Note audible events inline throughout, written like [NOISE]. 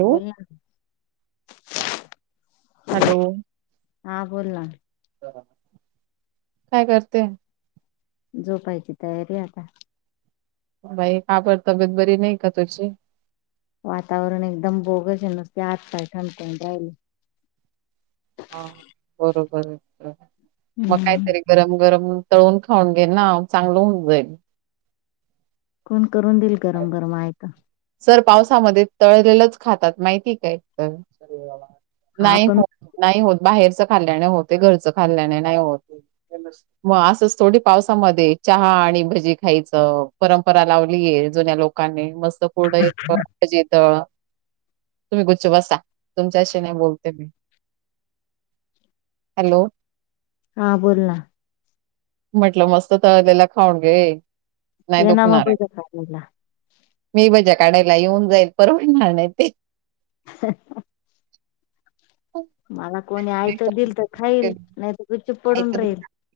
Hello बोलला hello हा बोलला काय करते? झोपायची तयारी आता, बाई काबड तब्येत बरी नाही का तुझची वातावरण एकदम बोगच नसते आतताय ंड द्यायला. ह बरोबर मग हम्म कायतरी गरम गरम तळून खाऊन घेईन ना चांगलं होऊन जाईल. कोण करून देईल गरम गरम आहे का सर पावसामध्ये तळलेलंच खातात माहिती काय तर हा नाही, पण नाही होत बाहेरचं खाल्ल्याने होते घरचं खाल्ल्याने नाही होत मग असंच थोडी पावसामध्ये चहा आणि भजी खायचं परंपरा लावलीयल जुन्या लोकांनी मस्त पुढ एक जीत तुम्ही गुच्च बसा तुमच्याशी नाही बोलते मी. हॅलो हा बोल ना. म्हटलं मस्त तळलेला खाऊन घे. नाही ये नामा दुखणार आहे बज काला. मी बज्या काढायला येऊन जाईल परवडणार नाही ते. ह हा मला कोणी आयत दिल तर खाईल खायचं नाहीत [INAUDIBLE]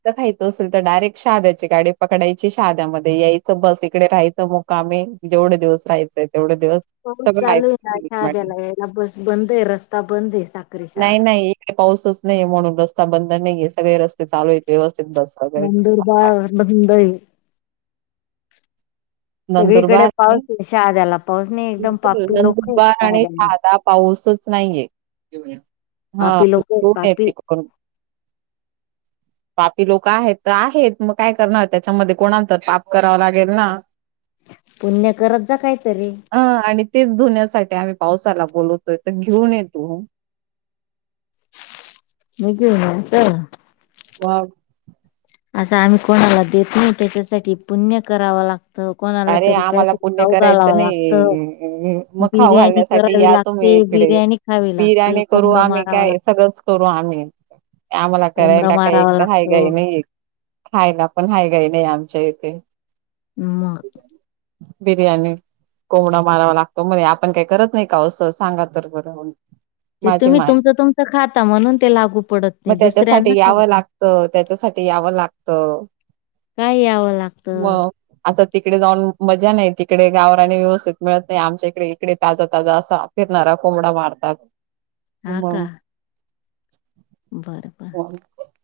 खायचं असेल तर डायरेक्ट शाद्याची गाडी पकडायची शाद्यामध्ये यायचं बस इकडे राहायचं मुक्कामी. जेवढे दिवस राहायचंय तेवढ दिवस हो चालू आहे ना शाहाद्याला याला बस बंद आहे रस्ता बंद आहे साखरी शहा नाही आदा. नाही पाऊसच नाही म्हणून रस्ता बंद नाहीये सगळे रस्ते चालू आहेत व्यवस्थित बस. वगैरे नंदुरबार [UNINTELLIGIBLE] सगळीकडे नंदुरबार आणि पाऊस आहे शहाद्याला पाऊस नाही एकदम बिलकुल पापी लोक आहे नंदुरबार आणि शहाद्याला. शहादा पाऊसच नाहीये हा पापी लोक आहेत पापी [UNINTELLIGIBLE] [INAUDIBLE] पापी लोक आहेत तर आहेत मग काय करणार त्याच्यामध्ये कोणात पाप करावं लागेल ना. पुण्य करत जा काहीतरी. ह आणि तेच धुण्यासाठी आम्ही पावसाला बोलवतोय तर घेऊन येतो. म घेऊ नाता. हा. असं आम्ही कोणाला देतो नाही त्याच्यासाठी पुण्य करावा लाग अरे आम्हाला पुण्य करायचं नाही लागतं म खाव बिर्याणी घालण्यास करावी या तुम्ही लागते इकडे बिर्याणी खावी लागते बिर्याणी करू कोंबडं आम्ही मारावा लाग काय सगळंच करू आम्ही. आम्हाला कोंबडं करायला काही एक मारावा तर हैगई काही लागतो नाही. खायला पण हाय काही नाही आमच्या इथे. मग बिरयाणी. कोंबडा मारावा लागतो म्हण आपण काही करत नाही का असं सांगा तर बरं. ते माझी तुम्ही माय तुमचं तुमचं खाता म्हणून ते लागू पडत नाही दुसऱ्यांना खाऊ तर त्याच्यासाठी यावं लागत. काय यावं लागत. असं तिकडे जाऊन मजा नाही तिकडे गावरा आणि व्यवस्थित मिळत नाही आमच्या इकडे इकडे ताजा ताजा असा फिरणारा कोंबडा मारतात. हा का बरं बर मग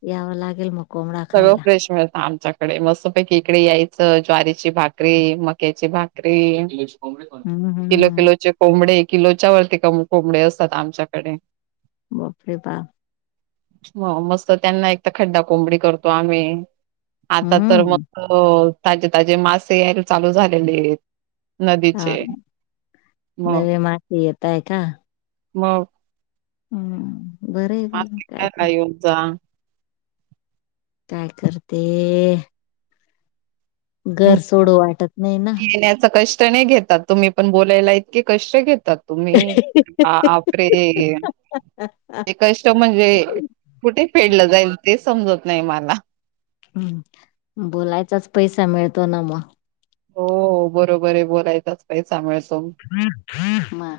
यावं लागेल मग. कोंबडा सगळं खायला फ्रेश मिळतं आमच्या इकडे मस्त पैकी इकडे यायचं ज्वारीची भाकरी मक्याची भाकरी. हम्म किलो हम्म किलोचे कोंबडे किलोच्या वरती क कोंबडे असतात आमच्याकडे. बापरे बाप. हो मस्त त्यांना एक तर खड्डा कोंबडी करतो आम्ही. आता तर हम्म मग तजे ताजे मासे यायला चालू झालेलेत. हा मग नवी माती येतय का? मग हम्म बरय बाई मग काय मार्केटला तर. येऊन जा काय करते? घर सोडू वाटत नाही ना येेण्याचा कष्ट नाही घेतात तुम्ही पण बोलायला इतके कष्ट घेतात. तुम्ही आपरे ते कष्ट म्हणजे कुठे फेडलं जाईल ते समजत नाही मला हम् बोलायचाच पैसा मिळतो ना मग हो बरोबर आहे बोलायचाच काही सांभळतो मग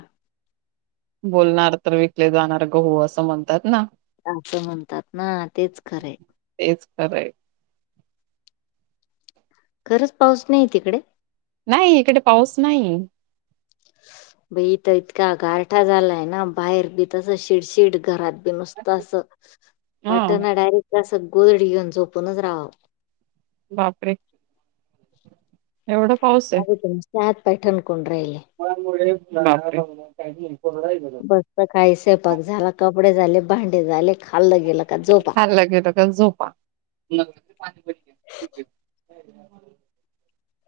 बोलणार तर विकले जाणार गहू असं म्हणतात ना असं म्हणतात ना तेच खरे तेच खराय खरंच पाऊस नाही तिकडे नाही इकडे पाऊस नाही ब इथं इतका गारठा झालाय ना बाहेर बी तसं शिडशिड घरात नुसत असं हा वाट ना डायरेक्ट असं गोदडी घेऊन झोपूनच राहावं बापरे? एवढा पाऊस आहे. माझे हात पाय ठणकून राहिले मुळे काही कोड आहे मस्त काही स्वयंपाक झाला कपडे झाले भांडे झाले खाल्लं गेलं का झोपा खाल्लं गेला तर झोपा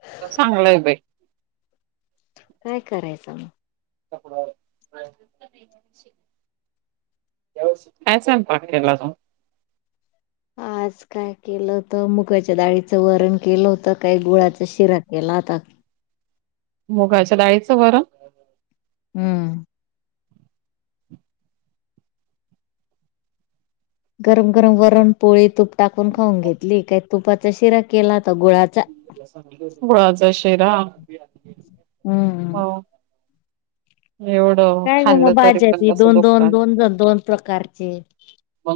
आता चांगलंय बाई काय करायचं मग काय स्वयंपाक केला होता आज काय केलं होत मुगाच्या डाळीचं वरण केलं होतं काय गुळाच्या शिरा गला त मुगाच्या डाळीचं वरण हम्म. गरम गरम वरून पोळी तूप टाकून खाऊन घेतली काही तुपाचा शिरा केला होता गुळाचा गुळाचा शिरा हम्म हो एवढं काय ग मग खाल्लं तरी पण भाज्या कसं दोन दोन दुखतात. दोन ज दोन प्रकारचे म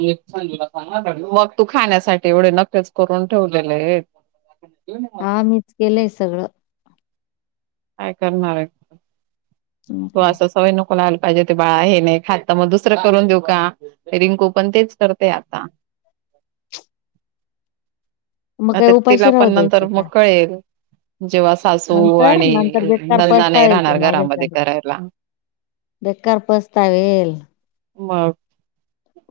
मग तू खाण्यासाठी एवढे नक्कीच करून ठेवलेले आहेत आप हा मीच केलंय सगळं काय करणार आहे मग काय तो सवय नको लाहायला पाहिजे ते बाळा हे नाही खातात मग दुसरं करून देऊ का रिंकू पण तेच करते आता मग काय आता तिला उपाशी पण राहू नंतर द्यायचं मग का? कळेल जेव्हा सासू नंतर आणि नंतर बेकार नंणदा नाही पस्तावेल ते राहणार घरामध्ये माझ्यासंग. करायला बेकार पस्तावेल मग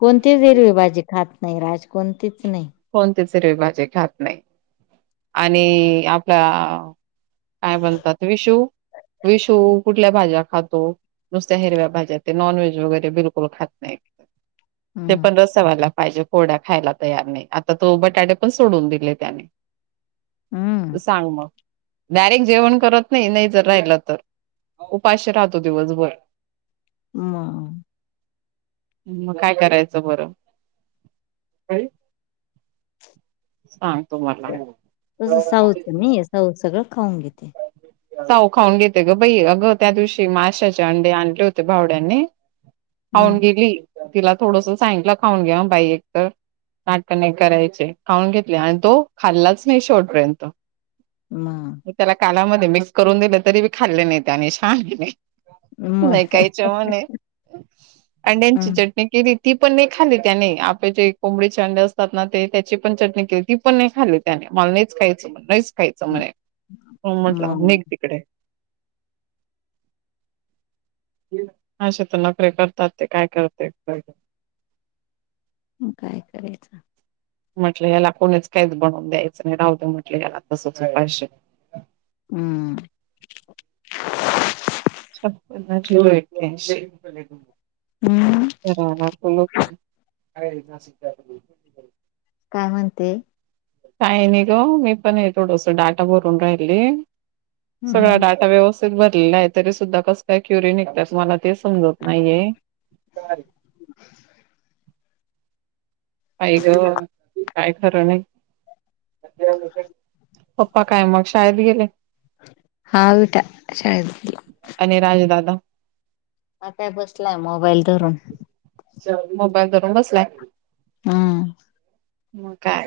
कोणतीच हिरवी भाजी खात नाही राज कोणतीच नाही कोणती हिरवी भाजी खात नाही आणि आपला काय बणतात विशू विशू कुठल्या भाज्या खातो नुसत्या हिरव्या भाज्या ते नॉनव्हेज वगैरे बिलकुल खात नाही ते हम्म पण रस्त व्हायला पाहिजे पोड्या खायला तयार नाही आता तो बटाडे पण सोडून दिले त्याने हम्म सांग मग डायरेक्ट जेवण करत नाही नाही जर राहिलं तर उपाशी राहतो दिवसभर म मग काय करायचं बरं सांग तुम्हाला तसं साऊच नाही साऊथ सगळं खाऊन घेते साऊ खाऊन घेते ग बाई, अगं त्या दिवशी माशाचे अंडे आणले होते भावड्याने खाऊन हम्म गेली. तिला थोडंसं सांगितलं खाऊन घ्या बाई एक तर नाटक नाही करायचे, खाऊन घेतले आणि तो खाल्लाच नाही शेवटपर्यंत मग त्याला कालामध्ये मिक्स करून दिले तरी बी खाल्ले नाहीत आणि शाहाण्याने मग नाही काही चवण आहे. अंड्यांची हम्म चट्टणी केली ती पण नाही खाल्ली त्याने आपले जे कोंबडीचे अंडे असतात, ना ते त्याची पण चटणी केली ती पण नाही खाल्ली. त्याने मला नाहीच खायचं म्हणे, नाहीच खायचं म्हणे, म्हटलं मग निघ तिकडे. अशे तर नखरे करतात, ते काय करते. म काय करायचं. म्हटलं याला कोणीच काहीच बनवून द्यायचं नाही. राहू दे म्हटलं याला तसंच उपाशी. हम्म. हम्म [UNINTELLIGIBLE] लोकय काय [UNINTELLIGIBLE] काय म्हणते? काही नाही ग मी पण आहे थोडस डाटा भरून राहीले सगळं हम्म डाटा व्यवस्थित भरलेलं आहे तरी सुद्धा कसं काय क्युरी निघतात मला ते समजत नाहीये आई ग काय खरं नाही. पप्पा काय मग शाळेत गेले? हा विट शाळ [INAUDIBLE] आणि राजदादा? आताय बसलाय मोबाईल धरून. मोबाईल धरून बसलाय. हम्म. म काय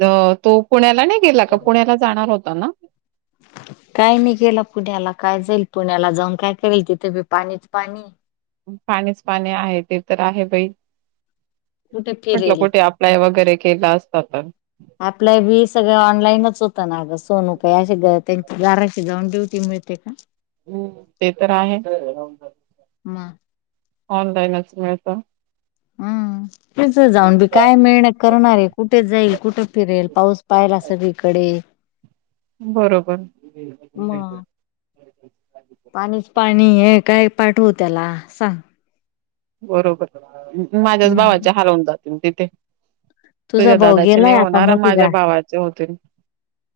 द तो पुण्याला नाही गेला का? पुण्याला जाणार होता ना? काय नाही केलं पुण्याला काय जाईल पुण्याला जाऊन काय करेल, तिथे बी पाणीच पाणी पाणीच पाणी आहे ते तर आहे बाई कुठे म्हटलं फिरेल कुठे अप्लाय वगैरे केला असतं तर अप्लाय बी सगळं ऑनलाईनच होतं ना ग सोनू अशी त्यांची गाराशी जाऊन ड्युटी मिळते का? हो ते तर आहे. मग ऑनलाईनच मिळतं. हम्म तेच जाऊन बी काय मेहनत करणारे कुठे, जाईल कुठे फिरेल? पाऊस पाहिला सगळीकडे बरोबर मग पाणीच पाणी हे, काय पाठव त्याला सांग? बरोबर माझ्याच मग भावाच्या हलवून जातील तिथे. तुझा तुझ्या भाऊ दादाचे नाही गेलाय आता होणार मोठी माझ्या गा भावाचे होतील.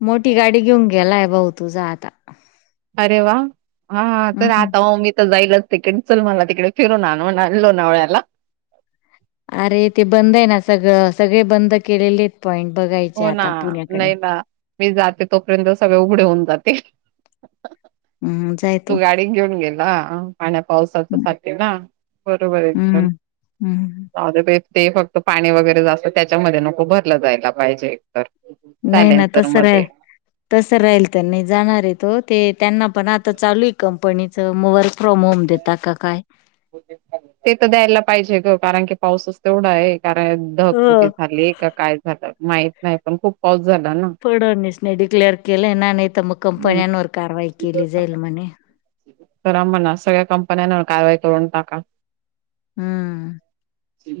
मोठी गाडी घेऊन गेलाय भाऊ तुझा आता. अरे वा हा तर हम्म आता हो मी तर जाईलच. तिकडं चल म्हणला, मला तिकडे फिरून आण आणलो लोणावळ्याला अरे ते बंद आहे ना सगळं सगळे बंद केलेले आहेत पॉईंट बघायचे हो ना आता पुण्याकडे नाही ना मी जाते तोपर्यंत सगळे उघडे होऊन जाते. हम्म जाय. तू गाडी घेऊन गेला पाण्या पावसाच्या हम्म कश्याला? बरोबर तूज. हम्म हम्म [INAUDIBLE] फक्त पाणी वगैरे जास्तं त्याच्यामध्ये नको भरलं जायला पाहिजे नाही ना सायलेन्सर तसं नाय. मध्ये तसं राहिल तर नाही जाणार आहे तो ते त्यांना पण आता चालू आहे कंपनीच म वर्क फ्रॉम होम देतो ता का काय? ते तर द्यायला पाहिजे ग कारण की पाऊसच तेवढा आहे कारय हो धगफुटी झाली का काय झालं माहीत नाही पण खूप पाऊस झाला ना पडवणीस नाही डिक्लेअर केलं ना नाही तर मग हम्म कंपन्यांवर कारवाई केली जाईल म्हणे करा म्हणा सगळ्या कंपन्यांवर कारवाई करून टाका हा ति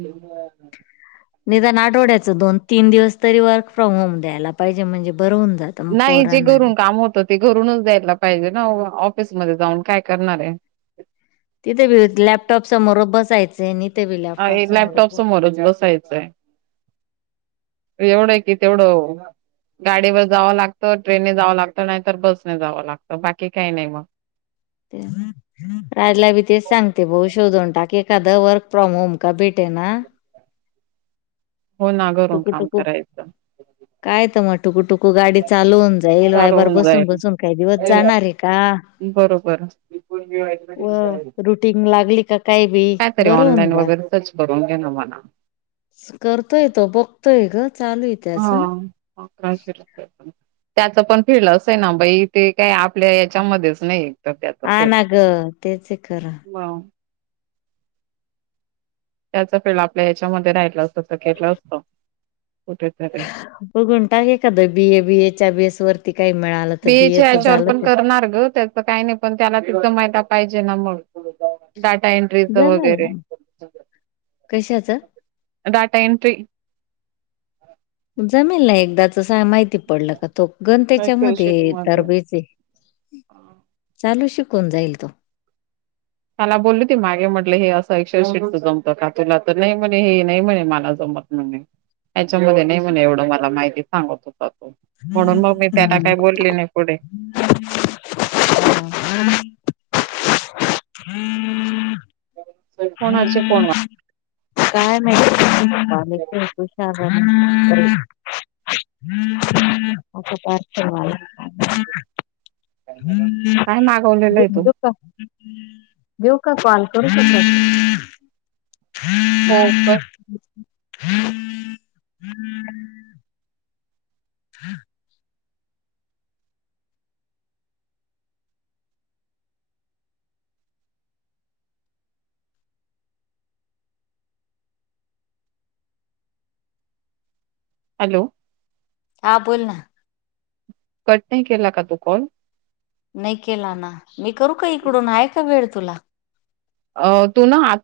निदान आठवड्याचं दोन तीन दिवस तरी वर्क फ्रॉम होम द्यायला पाहिजे म्हणजे बरं होन जात. नाही जे घरून काम होत ते घरूनच द्यायला पाहिजे ना ऑफिसमध्येध्ये जाऊन काय करणार आहे तिथे भि लॅपटॉप समोर बसायचं नि अ लॅपटॉप समोरच बसायचं आहे एवढं आहे की तेवढं गाडीवर जावं लागतं ट्रेनने जावं लागतं नाहीतर बसने जावं लागतं बाकी काही नाही मग ते ह राजला बी तेच सांगते भाऊ शोधून टाकी एखादा वर्क फ्रॉम होम का भेटे ना हो ना घरून टुकू काम टुकू करायचं काय तर मग टुकू टुकू गाडी चालवून जाईल सारं वायबार होऊन बसून जाईल बसून काही दिवस जाणार आहे का बरोबर व काय रुटीन लागली का काही बी तरी बरं होऊन ऑनलाईन वगैरे सच भरून घे ना म्हणा करतो तो बघतोय ग चालू आहे हा त्याच हा त्याच पण फिड अस आहे ना बाई ते काय आपल्या याच्यामध्येच नाही तर त्याच ह ना ग तेच आहे खरं ब त्याच फिळ आपल्या ह्याच्यामध्ये राहिलं असतं तर केलं असत कुठेतरी बघंटाे काद बी ए बी ए च्या बी एस वरती त काही मिळालं तर बीए बीएच याच्यावर झालं पण ते करणार ग त्याचं काही नाही पण त्याला तिं माहिला पाहिजे ना मग डाटा एंट्रीच वगैरे कशचं डाटा एंट्री जमेल ना एकदाचस माहिती पडलं का तो गन एक्सेल त्याच्यामध्ये शीट मध्ये. तरबेज चालू शिकून जाईल तो त्याला बोलली ते मागे म्हटलं हे असं एकशेशीटच जमतं का तुला तर नाही म्हणे हे नाही म्हणे मला जमत म्ह त्याच्यामध्ये नाही म्हणे एवढं मला माहिती सांगत होता तो म्हणून मग मी त्याला काही हम्म बोलले नाही पुढे हम् कोणाचे कोण वा काय [UNINTELLIGIBLE] [INAUDIBLE] हम्म काय [UNINTELLIGIBLE] मागवलेलं आहे तू देऊ का कॉल करू शक हा हो का [INAUDIBLE] हा हॅलो हा बोल ना कट नाही केला का तू कॉल नाही केला ना मी करू का इकडून आहे का वेळ तुला अ तू ना आ